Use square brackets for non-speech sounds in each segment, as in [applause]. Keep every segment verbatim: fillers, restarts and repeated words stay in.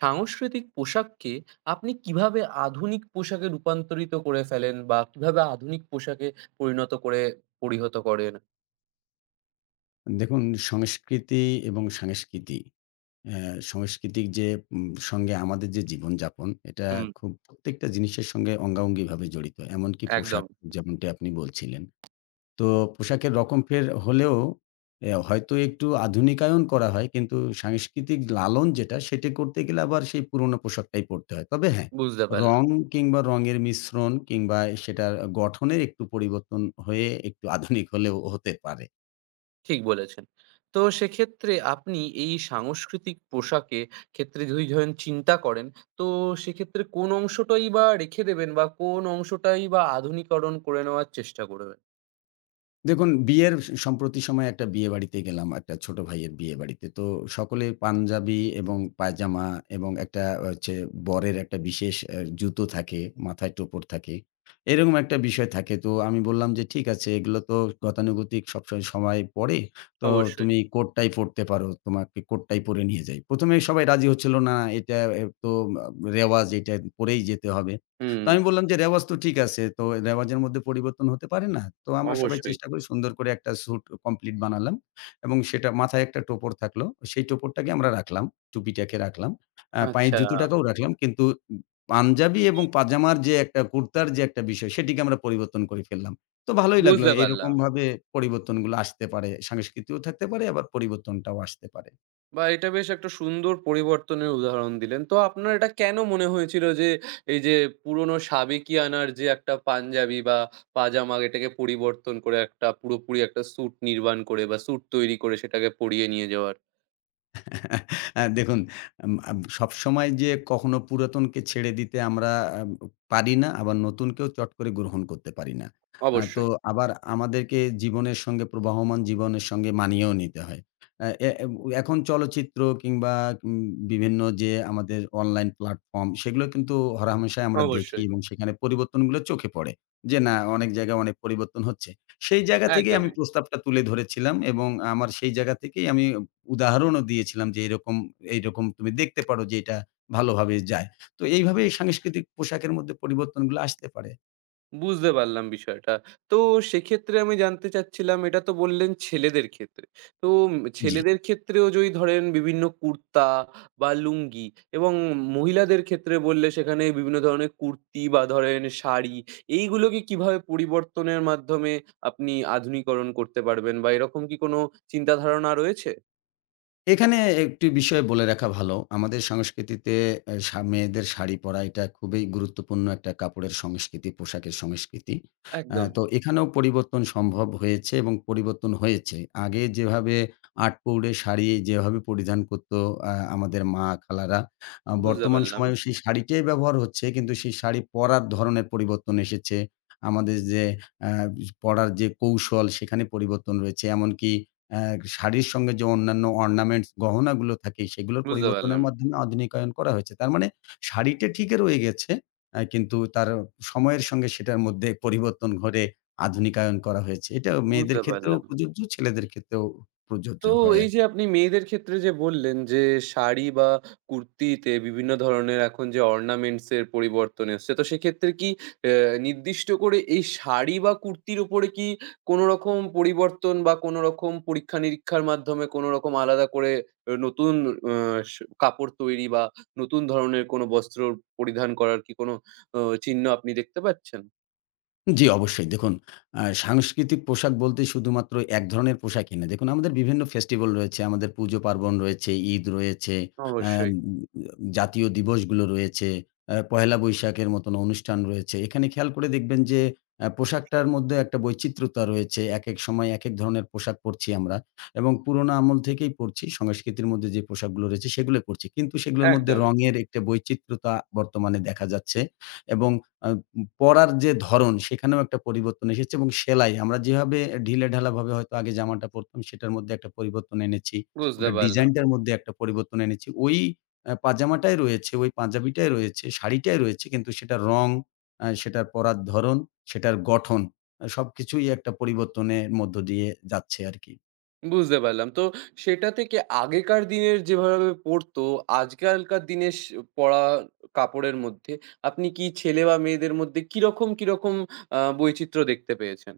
সাংস্কৃতিক পোশাককে আপনি কিভাবে আধুনিক পোশাকে রূপান্তরিত করে ফেলেন বা কিভাবে আধুনিক পোশাকে পরিণত করে পরিহত করেন? দেখুন, সংস্কৃতি এবং সাংস্কৃতি আহ, সাংস্কৃতিক যে উম, সঙ্গে আমাদের যে জীবনযাপন, এটা হুম, খুব প্রত্যেকটা জিনিসের সঙ্গে অঙ্গাঙ্গিভাবে জড়িত, এমনকি একদম পোশাক যেমনটি আপনি বলছিলেন। তো পোশাকের রকম ফের হলেও আহ, হয়তো একটু আধুনিকায়ন করা হয়, কিন্তু সাংস্কৃতিক লালন যেটা সেটা করতে গেলে আবার সেই পুরনো পোশাকটাই পরতে হয়। তবে হ্যাঁ, বুঝতে পারলাম। রং কিংবা রঙের মিশ্রণ কিংবা সেটার গঠনের একটু পরিবর্তন হয়ে একটু আধুনিক হলেও হতে পারে। ঠিক বলেছেন। তো সেক্ষেত্রে আপনি এই সাংস্কৃতিক পোশাকে ক্ষেত্রে যদি ধরেন চিন্তা করেন, তো সেক্ষেত্রে কোন অংশটাই বা রেখে দেবেন বা কোন অংশটাই বা আধুনিকরণ করে নেওয়ার চেষ্টা করবেন? দেখুন, বিয়ের স সম্প্রতি সময়ে একটা বিয়েবাড়িতে গেলাম, একটা ছোট ভাইয়ের বিয়েবাড়িতে। তো সকলে পাঞ্জাবি এবং পায়জামা, এবং একটা হচ্ছে বরের একটা বিশেষ অ্যা জুতো থাকে, মাথায় টোপর থাকে। এরকম একটা বিষয় থাকে। তো আমি বললাম যে, "ঠিক আছে, এগুলো তো গতানুগতিক, সবসময় সবাই পড়ে। তো অবশ্যই। তুমি কোটটাই পড়তে পারো। তোমাকে কোটটাই পরে নিয়ে যাই।" প্রথম এ সবাই রাজি হচ্ছিল না। "এটা এ তো আ রেওয়াজ, এটা পরেই যেতে হবে।" তো হুম, আমি বললাম যে, "রেওয়াজ তো ঠিক আছে। তো রেওয়াজের মধ্যে পরিবর্তন হতে পারে না?" তো আমরা সবাই অবশ্যই। চেষ্টা করি সুন্দর করে একটা স্যুট কমপ্লিট বানালাম, এবং সেটা মাথায় একটা টোপর থাকলো। সেই টোপরটাকে আমরা রাখলাম। টুপিটাকে রাখলাম। আ পায়ের আচ্ছা, জুতোটাকেও রাখলাম। কিন্তু উম পাঞ্জাবি এবং পাজামার যে একটা কুর্তার যে একটা বিষয় সেটিকে আমরা পরিবর্তন করে ফেললাম। তো ভালোই লাগলো। বুঝতে পারলাম। এরকমভাবে পরিবর্তনগুলো আসতে পারে। সংস্কৃতিও থাকতে পারে, আবার পরিবর্তনটাও আসতে পারে। বাহ! এটা বেশ একটা সুন্দর পরিবর্তনের উদাহরণ দিলেন। তো আপনার এটা কেন মনে হয়েছিল যে, এই যে পুরনো সাবেকিয়ানার যে একটা পাঞ্জাবি বা পাজামা এটাকে পরিবর্তন করে একটা পুরোপুরি একটা স্যুট নির্মাণ করে বা স্যুট তৈরি করে সেটাকে পরিয়ে নিয়ে যাওয়ার? আ দেখুন, আম আম সবসময় যে কখনো পুরাতনকে ছেড়ে দিতে আমরা আম পারি না, আবার নতুনকেও চট করে গ্রহণ করতে পারি না। আ তো অবশ্যই, আবার আমাদেরকে জীবনের সঙ্গে, প্রবাহমান জীবনের সঙ্গে মানিয়েও নিতে হয়। আ এ এব এখন চলচ্চিত্র কিংবা উম বিভিন্ন যে আমাদের অনলাইন প্ল্যাটফর্ম, সেগুলো কিন্তু হরহামেশাই আমরা দেখি অবশ্যই। এবং সেখানে পরিবর্তনগুলো চোখে পড়ে। যে না, অনেক জায়গায় অনেক পরিবর্তন হচ্ছে। সেই জায়গা থেকেই আমি একদমই। প্রস্তাবটা তুলে ধরেছিলাম, এবং আমার সেই জায়গা থেকেই আমি উদাহরণও দিয়েছিলাম যে এরকম, এইরকম তুমি দেখতে পারো যে এটা ভালোভাবে যায়। তো এইভাবে এই সাংস্কৃতিক পোশাকের মধ্যে পরিবর্তনগুলো আসতে পারে। বুঝতে পারলাম বিষয়টা। তো সেক্ষেত্রে আমি জানতে চাচ্ছিলাম এটা তো বললেন ছেলেদের ক্ষেত্রে। তো উম জি। ছেলেদের ক্ষেত্রেও যদি ধরেন বিভিন্ন কুর্তা বা লুঙ্গি এবং মহিলাদের ক্ষেত্রে বললে সেখানে বিভিন্ন ধরনের কুর্তি বা ধরেন শাড়ি এইগুলোকে কিভাবে পরিবর্তনের মাধ্যমে আপনি আধুনিকরণ করতে পারবেন বা এরকম কি কোনো চিন্তাধারণা রয়েছে? এখানে একটি বিষয় বলে রাখা ভালো। আমাদের সংস্কৃতিতে এ সা মেয়েদের শাড়ি পরা এটা খুবই গুরুত্বপূর্ণ একটা কাপড়ের সংস্কৃতি, পোশাকের সংস্কৃতি। আ একদমই। তো এখানেও পরিবর্তন সম্ভব হয়েছে এবং পরিবর্তন হয়েছে। আগে যেভাবে আটপৌরে শাড়ি যেভাবে পরিধান করত আ আমাদের মা, খালারা, আ বুঝতে বর্তমান পারলাম, সময়েও সেই শাড়িটাই ব্যবহার হচ্ছে। কিন্তু সেই শাড়ি পরার ধরনের পরিবর্তন এসেছে। আমাদের যে আ পড়ার যে কৌশল সেখানে পরিবর্তন রয়েছে। এমনকি অ্যা শাড়ির সঙ্গে যে অন্যান্য অর্নামেন্টস, গহনাগুলো থাকে সেগুলোর বুঝতে পরিবর্তনের পারলাম, মাধ্যমে আধুনিকায়ন করা হয়েছে। তার মানে শাড়িটা ঠিকই রয়ে গেছে। অ্যা কিন্তু তার সময়ের সঙ্গে সেটার মধ্যে পরিবর্তন ঘটে আধুনিকায়ন করা হয়েছে। এটা মেয়েদের বুঝতে ক্ষেত্রেও পারলাম। প্রযোজ্য, ছেলেদের ক্ষেত্রেও প্রযোজ্য তো হয় এই যে আরকি। আপনি মেয়েদের ক্ষেত্রে যে বললেন যে শাড়ি বা কুর্তিতে বিভিন্ন ধরনের এখন যে অর্নামেন্টস এর পরিবর্তন এসছে, তো সেক্ষেত্রে কি আহ, নির্দিষ্ট করে এই শাড়ি বা কুর্তির উপরে কি কোনো রকম পরিবর্তন বা কোনো রকম পরীক্ষা নিরীক্ষার মাধ্যমে কোনো রকম আলাদা করে আহ, নতুন আহ, স- কাপড় তৈরি বা নতুন ধরনের কোনো বস্ত্র পরিধান করার কি কোনো আহ, চিহ্ন আপনি দেখতে পাচ্ছেন? জি, অবশ্যই। দেখুন, আ সাংস্কৃতিক পোশাক বলতে শুধুমাত্র এক ধরনের পোশাকই না। দেখুন, আমাদের বিভিন্ন ফেস্টিভাল রয়েছে, আমাদের পুজো-পার্বণ রয়েছে, ঈদ রয়েছে, আম অবশ্যই। জাতীয় দিবসগুলো রয়েছে, আ পহেলা বৈশাখের মতন অনুষ্ঠান রয়েছে। এখানে খেয়াল করে দেখবেন যে আ পোশাকটার মধ্যে একটা বৈচিত্র্যতা রয়েছে। একেক সময় একেক ধরনের পোশাক পরছি আমরা, এবং পুরোনো আমল থেকেই পরছি। সংস্কৃতির মধ্যে যে পোশাকগুলো রয়েছে সেগুলো পরছি। কিন্তু সেগুলোর মধ্যে একদমই। রঙের একটা বৈচিত্র্যতা বর্তমানে দেখা যাচ্ছে, এবং আ পরার যে ধরন সেখানেও একটা পরিবর্তন এসেছে, এবং সেলাই আমরা যেভাবে ঢিলেঢালাভাবে হয়তো আগে জামাটা পরতাম সেটার মধ্যে একটা পরিবর্তন এনেছি। বুঝতে ওটার পারলাম, ডিজাইনটার মধ্যে একটা পরিবর্তন এনেছি। ওই আ পাজামাটাই রয়েছে, ওই পাঞ্জাবিটাই রয়েছে, শাড়িটাই রয়েছে, কিন্তু সেটার রং, আ সেটার পরার ধরন, সেটার গঠন, আ সবকিছুই একটা পরিবর্তনের মধ্য দিয়ে যাচ্ছে আরকি। বুঝতে পারলাম। তো সেটা থেকে আগেকার দিনের যেভাবে পড়তো, আজকালকার দিনের স পড়া কাপড়ের মধ্যে আপনি কি ছেলে বা মেয়েদের মধ্যে কিরকম, কিরকম আ বৈচিত্র্য দেখতে পেয়েছেন?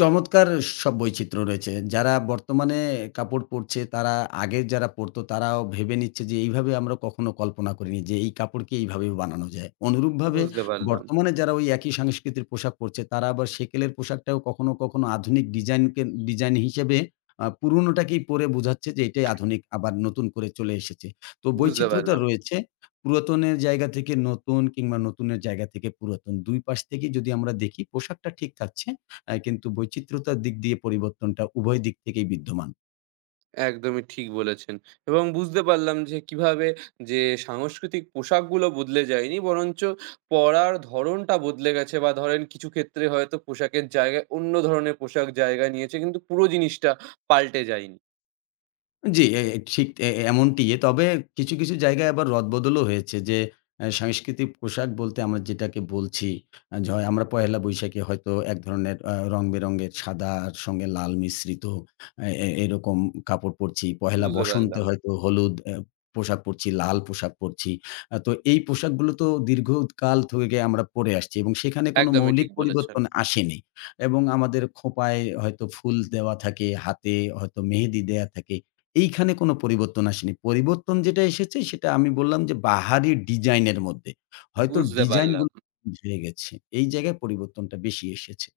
চমৎকার সব বৈচিত্র্য রয়েছে। যারা বর্তমানে কাপড় পরছে, তারা আগে যারা পরতো তারাও ভেবে নিচ্ছে যে এইভাবে আমরা কখনো কল্পনা করিনি যে এই কাপড়কে এইভাবে বানানো যায়। অনুরূপভাবে বুঝতে পারলাম, বর্তমানে যারা ওই একই সংস্কৃতির পোশাক পরছে, তারা আবার সেকেলের পোশাকটাও কখনো, কখনো আধুনিক ডিজাইনকে ডিজাইন হিসেবে আ পুরনোটাকেই পরে বোঝাচ্ছে যে এটাই আধুনিক আবার নতুন করে চলে এসেছে। তো বুঝতে বৈচিত্র্যতা পারলাম। রয়েছে। পুরাতনের জায়গা থেকে নতুন কিংবা নতুনের জায়গা থেকে পুরাতন, দুই পাশ থেকেই যদি আমরা দেখি পোশাকটা ঠিক থাকছে। অ্যা কিন্তু বৈচিত্র্যতার দিক দিয়ে পরিবর্তনটা উভয় দিক থেকেই বিদ্যমান। একদমই ঠিক বলেছেন। এবং বুঝতে পারলাম যে কিভাবে যে সাংস্কৃতিক পোশাকগুলো বদলে যায়নি, বরঞ্চ পড়ার ধরণটা বদলে গেছে বা ধরেন কিছু ক্ষেত্রে হয়তো পোশাকের জায়গায় অন্য ধরনের পোশাক জায়গা নিয়েছে, কিন্তু পুরো জিনিসটা পাল্টে যায়নি। জি, এ এ ঠিক এ এ- এমনটি। তবে কিছু, কিছু জায়গায় আবার রদবদলও হয়েছে যে অ্যা সাংস্কৃতিক পোশাক বলতে আমরা যেটাকে বলছি, আ য আমরা পহেলা বৈশাখে হয়তো এক ধরনের আ রং-বেরঙের সাদার সঙ্গে লাল মিশ্রিত এ এ এরকম কাপড় পরছি। পহেলা বুঝতে বসন্তে পারলাম। হয়তো হলুদ অ্যা পোশাক পরছি, লাল পোশাক পরছি। আ তো এই পোশাকগুলো তো দীর্ঘকাল থেকে আমরা পরে আসছি এবং সেখানে কোনো একদমই ঠিক মৌলিক বলেছেন। পরিবর্তন আসেনি, এবং আমাদের খোঁপায় হয়তো ফুল দেওয়া থাকে, হাতে হয়তো মেহেদি দেয়া থাকে। এইখানে কোনো পরিবর্তন আসেনি। পরিবর্তন যেটা এসেছে সেটা আমি বললাম যে বাহারি ডিজাইনের মধ্যে। হয়তো বুঝতে পারলাম। ডিজাইনগুলো ভুলে গেছি। এই জায়গায় পরিবর্তনটা বেশি এসেছে।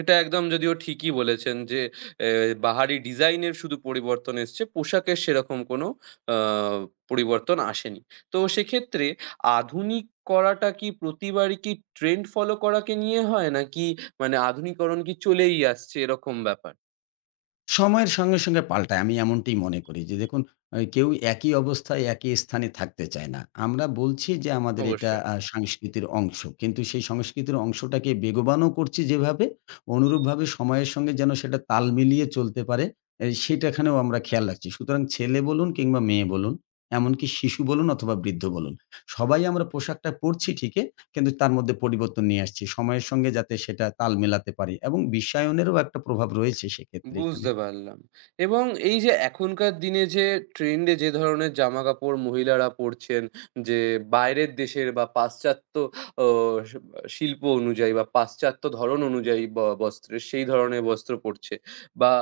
এটা একদম যদিও ঠিকই বলেছেন যে, এ বাহারি ডিজাইন এর শুধু পরিবর্তন এসছে। পোশাকের সেরকম কোনো আ পরিবর্তন আসেনি। তো সেক্ষেত্রে আধুনিক করাটা কি প্রতিবারই কি ট্রেন্ড ফলো করাকে নিয়ে হয়? নাকি মানে আধুনিকরণ কি চলেই আসছে এরকম ব্যাপার? সময়ের সঙ্গে, সঙ্গে পাল্টায়। আমি এমনটিই মনে করি যে দেখুন, আ কেউ একই অবস্থায় একই স্থানে থাকতে চায় না। আমরা বলছি যে আমাদের এটা অবশ্যই। আ সংস্কৃতির অংশ। কিন্তু সেই সংস্কৃতির অংশটাকে বেগবানও করছি যেভাবে, অনুরূপভাবে সময়ের সঙ্গে যেন সেটা তাল মিলিয়ে চলতে পারে, এ সেটাখানেও আমরা খেয়াল রাখছি। সুতরাং ছেলে বলুন কিংবা মেয়ে বলুন, এমনকি শিশু বলুন অথবা বৃদ্ধ বলুন, সবাই আমরা পোশাকটা পরছি ঠিকই, কিন্তু তার মধ্যে পরিবর্তন নিয়ে আসছি। সময়ের সঙ্গে যাতে সেটা তাল মেলাতে পারি এবং বিশ্বায়নেরও একটা প্রভাব রয়েছে সেক্ষেত্রে এখানে। বুঝতে পারলাম। এবং এই যে এখনকার দিনে যে ট্রেন্ড এ যে ধরনের জামাকাপড় মহিলারা পরছেন, যে বাইরের দেশের বা পাশ্চাত্য ও স শিল্প অনুযায়ী বা পাশ্চাত্য ধরন অনুযায়ী ব বস্ত্রের সেই ধরনের বস্ত্র পরছে। বা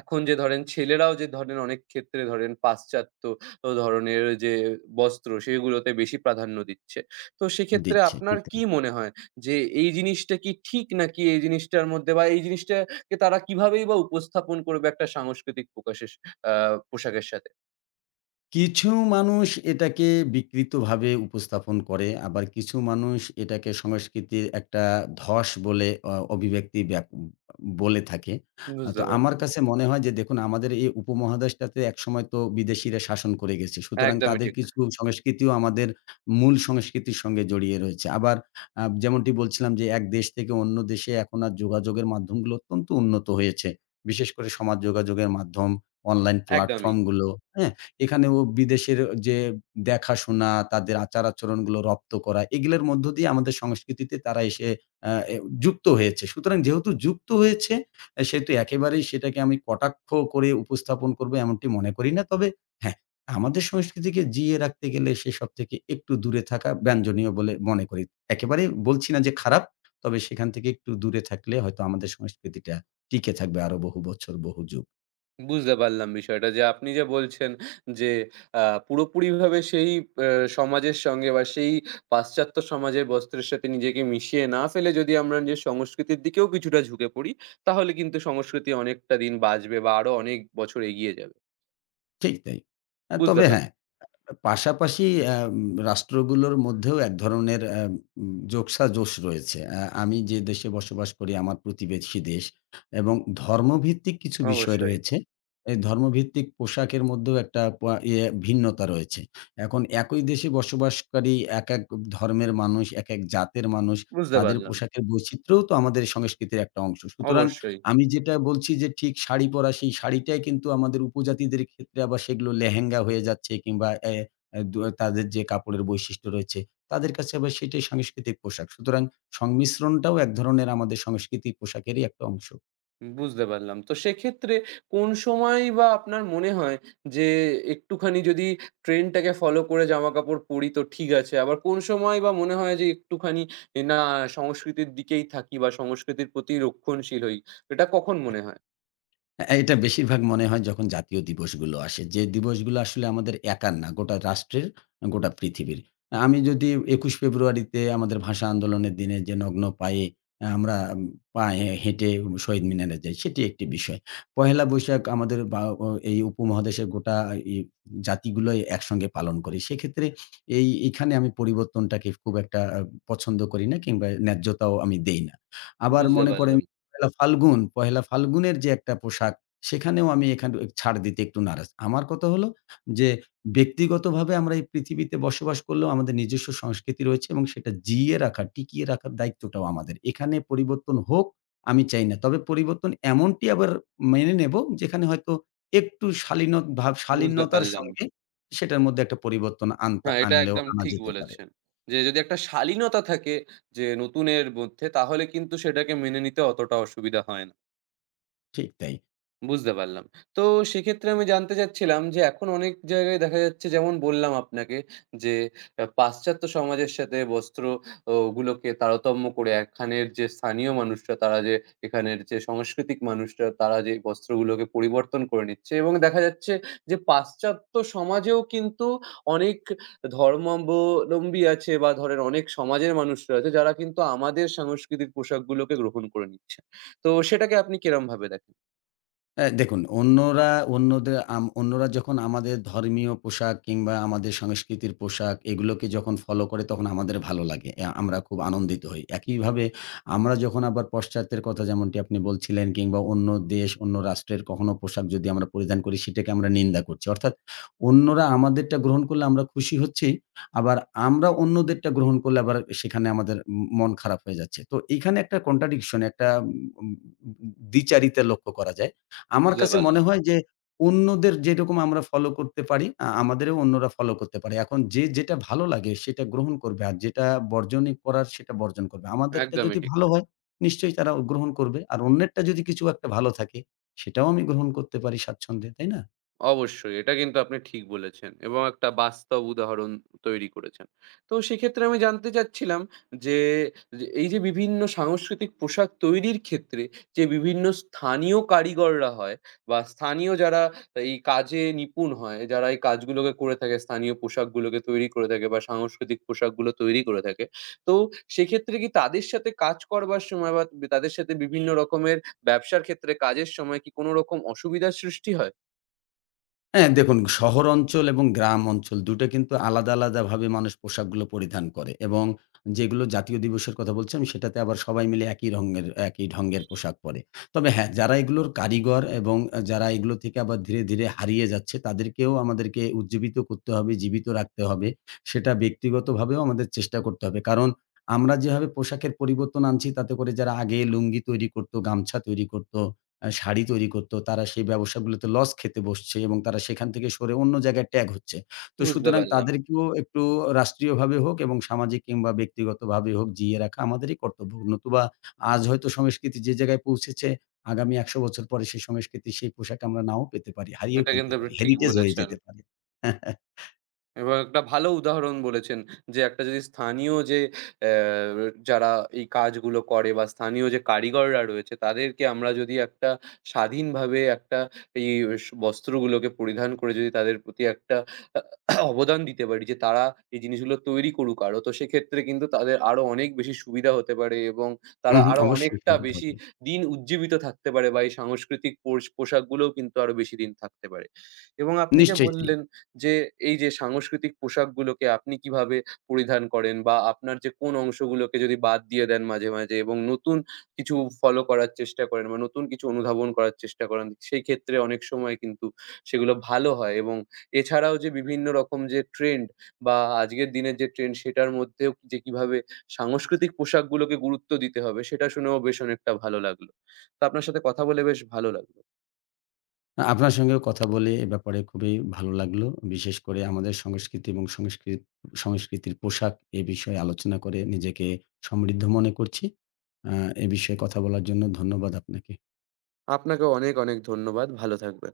এখন যে ধরেন ছেলেরাও যে ধরেন অনেক ক্ষেত্রে ধরেন পাশ্চাত্য ও ধরনের যে বস্ত্র সেগুলোতে বেশি প্রাধান্য দিচ্ছে। তো সেক্ষেত্রে দিচ্ছে, আপনার ঠিক কি তাই। মনে হয় যে এই জিনিসটা কি ঠিক, নাকি এই জিনিসটার মধ্যে বা এই জিনিসটা কে তারা কিভাবেই বা উপস্থাপন করবে একটা সাংস্কৃতিক প্রকাশের আ পোশাকের সাথে? কিছু মানুষ এটাকে বিকৃতভাবে উপস্থাপন করে। আবার কিছু মানুষ এটাকে সংস্কৃতির একটা ধস বলে অ অভিব্যক্তি ব্যাপ বলে থাকে। আ বুঝতে তো আমার পারলাম। কাছে মনে হয় যে দেখুন, আমাদের এই উপমহাদেশটাতে একসময় তো বিদেশীরা শাসন করে গেছে। সুতরাং একদমই তাদের ঠিক। কিছু সংস্কৃতিও আমাদের মূল সংস্কৃতির সঙ্গে জড়িয়ে রয়েছে। আবার আ যেমনটি বলছিলাম যে এক দেশ থেকে অন্য দেশে এখন আর যোগাযোগের মাধ্যমগুলো অত্যন্ত উন্নত হয়েছে। বিশেষ করে সমাজ যোগাযোগের মাধ্যম, অনলাইন একদমই। প্ল্যাটফর্ম গুলো, হ্যাঁ? এখানেও বিদেশের যে দেখাশোনা, তাদের আচার-আচরণগুলো রপ্ত করা, এগুলোর মধ্য দিয়ে আমাদের সংস্কৃতিতে তারা এসে আ এ যুক্ত হয়েছে। সুতরাং যেহেতু যুক্ত হয়েছে, আ সেহেতু একেবারেই সেটাকে আমি কটাক্ষ করে উপস্থাপন করব এমনটি মনে করি না। তবে হ্যাঁ, আমাদের সংস্কৃতিকে জিইয়ে রাখতে গেলে সেসব থেকে একটু দূরে থাকা বাঞ্ছনীয় বলে মনে করি। একেবারেই বলছি না যে খারাপ, তবে সেখান থেকে একটু দূরে থাকলে হয়তো আমাদের সংস্কৃতিটা টিকে থাকবে আরো বহু বছর, বহু যুগ। বুঝতে পারলাম বিষয়টা যে আপনি যে বলছেন যে আ পুরোপুরিভাবে সেই অ্যা সমাজের সঙ্গে বা সেই পাশ্চাত্য সমাজের বস্ত্রের সাথে নিজেকে মিশিয়ে না ফেলে যদি আমরা নিজের সংস্কৃতির দিকেও কিছুটা ঝুঁকে পড়ি, তাহলে কিন্তু সংস্কৃতি অনেকটা দিন বাঁচবে বা আরো অনেক বছর এগিয়ে যাবে। ঠিক তাই। আ বুঝতে তবে পারলাম। হ্যাঁ, পাশাপাশি আম রাষ্ট্রগুলোর মধ্যেও এক ধরনের আম উম যোগসাযোগ রয়েছে। আ আমি যে দেশে বসবাস করি আমার প্রতিবেশী দেশ, এবং ধর্মভিত্তিক কিছু বিষয় অবশ্যই। রয়েছে। এই ধর্মভিত্তিক পোশাকের মধ্যেও একটা পা ইয়ে ভিন্নতা রয়েছে। এখন একই দেশে বসবাসকারী একেক ধর্মের মানুষ, একেক জাতের মানুষ, বুঝতে তাদের পারলাম। পোশাকের বৈচিত্র্যও তো আমাদের সংস্কৃতির একটা অংশ। সুতরাং অবশ্যই। আমি যেটা বলছি যে ঠিক শাড়ি পরা সেই শাড়িটাই কিন্তু আমাদের উপজাতিদের ক্ষেত্রে আবার সেগুলো লেহেঙ্গা হয়ে যাচ্ছে, কিংবা এ অ্যা দু তাদের যে কাপড়ের বৈশিষ্ট্য রয়েছে, তাদের কাছে আবার সেটাই সাংস্কৃতিক পোশাক। সুতরাং সংমিশ্রণটাও এক ধরনের আমাদের সংস্কৃতি পোশাকেরই একটা অংশ। বুঝতে পারলাম। তো সেক্ষেত্রে কোন সময়ই বা আপনার মনে হয় যে একটুখানি যদি ট্রেন্ডটাকে ফলো করে জামাকাপড় পরি তো ঠিক আছে। আবার কোন সময় বা মনে হয় যে একটুখানি এ না, সংস্কৃতির দিকেই থাকি বা সংস্কৃতির প্রতি রক্ষণশীল হই। এটা কখন মনে হয়? অ্যা এটা বেশিরভাগ মনে হয় যখন জাতীয় দিবসগুলো আসে। যে দিবসগুলো আসলে আমাদের একার না, গোটা রাষ্ট্রের, গোটা পৃথিবীর। আমি যদি একুশে ফেব্রুয়ারিতে আমাদের ভাষা আন্দোলনের দিনে যে নগ্ন পায়ে, অ্যা আমরা উম পায়ে হেঁটে শহীদ মিনারে যাই, সেটি একটি বিষয়। পহেলা বৈশাখ আমাদের বা ও এই উপমহাদেশের গোটা ই জাতিগুলোই একসঙ্গে পালন করি। সেক্ষেত্রে এই এখানে আমি পরিবর্তনটাকে খুব একটা আ পছন্দ করি না, কিংবা ন্যায্যতাও আমি দেই না। আবার বুঝতে মনে করেন, পারলাম, পহেলা ফাল্গুন, পহেলা ফাল্গুনের যে একটা পোশাক, সেখানেও আমি এখান ছাড় দিতে একটু নারাজ। আমার কথা হলো যে, ব্যক্তিগতভাবে আমরা এই পৃথিবীতে বসবাস করলেও আমাদের নিজস্ব সংস্কৃতি রয়েছে এবং সেটা জিইয়ে রাখা, টিকিয়ে রাখার দায়িত্বটাও আমাদের। এখানে পরিবর্তন হোক, আমি চাই না। তবে পরিবর্তন এমনটি আবার মেনে নেব, যেখানে হয়তো একটু শালীন ভাব বুঝতে শালীনতার পারলাম। সঙ্গে সেটার মধ্যে একটা পরিবর্তন আনতা হ্যাঁ, এটা আনলেও একদম আনা ঠিক যেতে পারে। বলেছেন। যে যদি একটা শালীনতা থাকে যে নতুনের মধ্যে, তাহলে কিন্তু সেটাকে মেনে নিতে অতটা অসুবিধা হয় না। ঠিক তাই। বুঝতে পারলাম। তো সেক্ষেত্রে আমি জানতে চাচ্ছিলাম যে এখন অনেক জায়গায় দেখা যাচ্ছে, যেমন বললাম আপনাকে, যে আ পাশ্চাত্য সমাজের সাথে বস্ত্র ও গুলোকে তারতম্য করে এখানের যে স্থানীয় মানুষরা, তারা যে এখানের যে সাংস্কৃতিক মানুষরা, তারা যে বস্ত্রগুলোকে পরিবর্তন করে নিচ্ছে, এবং দেখা যাচ্ছে যে পাশ্চাত্য সমাজেও কিন্তু অনেক ধর্মাবলম্বী আছে বা ধরেন অনেক সমাজের মানুষরা আছে যারা কিন্তু আমাদের সাংস্কৃতিক পোশাকগুলোকে গ্রহণ করে নিচ্ছে। তো সেটাকে আপনি কিরমভাবে দেখেন? অ্যা দেখুন, অন্যরা অন্যদের আম অন্যরা যখন আমাদের ধর্মীয় পোশাক কিংবা আমাদের সংস্কৃতির পোশাক এগুলোকে যখন ফলো করে তখন আমাদের ভালো লাগে। অ্যা আমরা খুব আনন্দিত হই। একইভাবে আমরা যখন আবার পশ্চাত্যের কথা যেমনটি আপনি বলছিলেন কিংবা অন্য দেশ, অন্য রাষ্ট্রের কখনো পোশাক যদি আমরা পরিধান করি সেটাকে আমরা নিন্দা করছি। অর্থাৎ অন্যরা আমাদেরটা গ্রহণ করলে আমরা খুশি হচ্ছি। আবার আমরা অন্যদেরটা গ্রহণ করলে আবার সেখানে আমাদের ম মন খারাপ হয়ে যাচ্ছে। তো এখানে একটা কন্ট্রাডিকশন, একটা উম উম দ্বিচারিতা লক্ষ্য করা যায়। আমার বুঝতে কাছে মনে পারলাম। হয় যে অন্যদের যেরকম আমরা ফলো করতে পারি, আ আমাদেরও অন্যরা ফলো করতে পারে। এখন যে যেটা ভালো লাগে সেটা গ্রহণ করবে। আর যেটা বর্জনই করার সেটা বর্জন করবে। আমাদেরটা একদমই যদি ঠিক। ভালো হয়, নিশ্চয়ই তারা গ্রহণ করবে। আর অন্যেরটা যদি কিছু একটা ভালো থাকে সেটাও আমি গ্রহণ করতে পারি স্বাচ্ছন্দ্যে, তাই না? অবশ্যই। এটা কিন্তু আপনি ঠিক বলেছেন এবং একটা বাস্তব উদাহরণ তৈরি করেছেন। তো সেক্ষেত্রে আমি জানতে চাচ্ছিলাম যে, যে, এই যে বিভিন্ন সাংস্কৃতিক পোশাক তৈরির ক্ষেত্রে যে বিভিন্ন স্থানীয় কারিগররা হয় বা স্থানীয় যারা এই কাজে নিপুণ হয়, যারা এই কাজগুলোকে করে থাকে, স্থানীয় পোশাকগুলোকে তৈরি করে থাকে বা সাংস্কৃতিক পোশাকগুলো তৈরি করে থাকে। তো সেক্ষেত্রে কি তাদের সাথে কাজ করবার সময় বা তাদের সাথে বিভিন্ন রকমের ব্যবসার ক্ষেত্রে কাজের সময় কি কোনো রকম অসুবিধার সৃষ্টি হয়? হ্যাঁ, দেখুন, শহর অঞ্চল এবং গ্রাম অঞ্চল দুই টা কিন্তু আলাদা, আলাদাভাবে মানুষ পোশাকগুলো পরিধান করে, এবং যেগুলো জাতীয় দিবসের কথা বলছি আমি, সেটাতে আবার সবাই মিলে একই রঙের একই ঢঙের পোশাক পরে। তবে হ্যাঁ, যারা এগুলোর কারিগর এবং আ যারা এগুলো থেকে আবার ধীরে, ধীরে হারিয়ে যাচ্ছে, তাদেরকেও আমাদেরকে উজ্জীবিত করতে হবে, জীবিত রাখতে হবে। সেটা ব্যক্তিগতভাবেও আমাদের চেষ্টা করতে হবে। কারণ আমরা যেভাবে পোশাকের পরিবর্তন আনছি তাতে করে যারা আগে লুঙ্গি তৈরি করত, গামছা তৈরি করত, আ শাড়ি তৈরি করত, তারা সেই ব্যবসাগুলোতে লস খেতে বসছে, এবং তারা সেখান থেকে সরে অন্য জায়গায় ট্যাগ হচ্ছে। তো বুঝতে সুতরাং পারলাম। তাদেরকেও একটু রাষ্ট্রীয়ভাবে হোক এবং সামাজিক কিংবা ব্যক্তিগতভাবে হোক, জিইয়ে রাখা আমাদেরই কর্তব্য। নতুবা আজ হয়তো সংস্কৃতি যে জায়গায় পৌঁছেছে, আগামী একশো বছর পরে সেই সংস্কৃতির সেই পোশাক আমরা নাও পেতে পারি, হারিয়েও এটা কিন্তু ফেলতে আপনি পারি। ঠিক হেরিটেজ হয়ে বলেছেন। যেতে পারে। [laughs] এবং একটা ভালো উদাহরণ বলেছেন যে, একটা যদি স্থানীয় যে অ্যা যারা এই কাজগুলো করে বা স্থানীয় যে কারিগররা রয়েছে, তাদেরকে আমরা যদি একটা স্বাধীনভাবে একটা এই স বস্ত্রগুলোকে পরিধান করে যদি তাদের প্রতি একটা আহ, অবদান দিতে পারি যে, তারা এই জিনিসগুলো তৈরি করুক আরো। তো সেক্ষেত্রে কিন্তু তাদের আরো অনেক বেশি সুবিধা হতে পারে এবং হুম, তারা হুম, আরো অবশ্যই অনেকটা সুবিধা বেশি হবে। দিন উজ্জীবিত থাকতে পারে বা এই সাংস্কৃতিক পোশ পোশাকগুলোও কিন্তু আরো বেশি দিন থাকতে পারে। এবং আপনি যে নিশ্চয়ই তাই। বললেন যে এই যে সাংস্কৃতিক পোশাকগুলোকে আপনি কিভাবে পরিধান করেন বা আপনার যে কোন অংশগুলোকে যদি বাদ দিয়ে দেন মাঝে, মাঝে এবং নতুন কিছু ফলো করার চেষ্টা করেন বা নতুন কিছু অনুধাবন করার চেষ্টা করেন, সেই ক্ষেত্রে অনেক সময় কিন্তু সেগুলো ভালো হয় এবং এছাড়াও যে বিভিন্ন রকম যে ট্রেন্ড বা আজকের দিনের যে ট্রেন্ড, সেটার মধ্যেও যে কিভাবে সাংস্কৃতিক পোশাকগুলোকে গুরুত্ব দিতে হবে, সেটা শুনেও বেশ অনেকটা ভালো লাগলো। তো আপনার সাথে কথা বলে বেশ ভালো লাগলো। আ আপনার সঙ্গেও কথা বলে এ ব্যাপারে খুবই ভালো লাগলো। বিশেষ করে আমাদের সংস্কৃতি এবং সংস্কৃ সংস্কৃতির পোশাক এ বিষয়ে আলোচনা করে নিজেকে সমৃদ্ধ মনে করছি। আ এ বিষয়ে কথা বলার জন্য ধন্যবাদ আপনাকে। আপনাকেও অনেক, অনেক ধন্যবাদ। ভালো থাকবেন।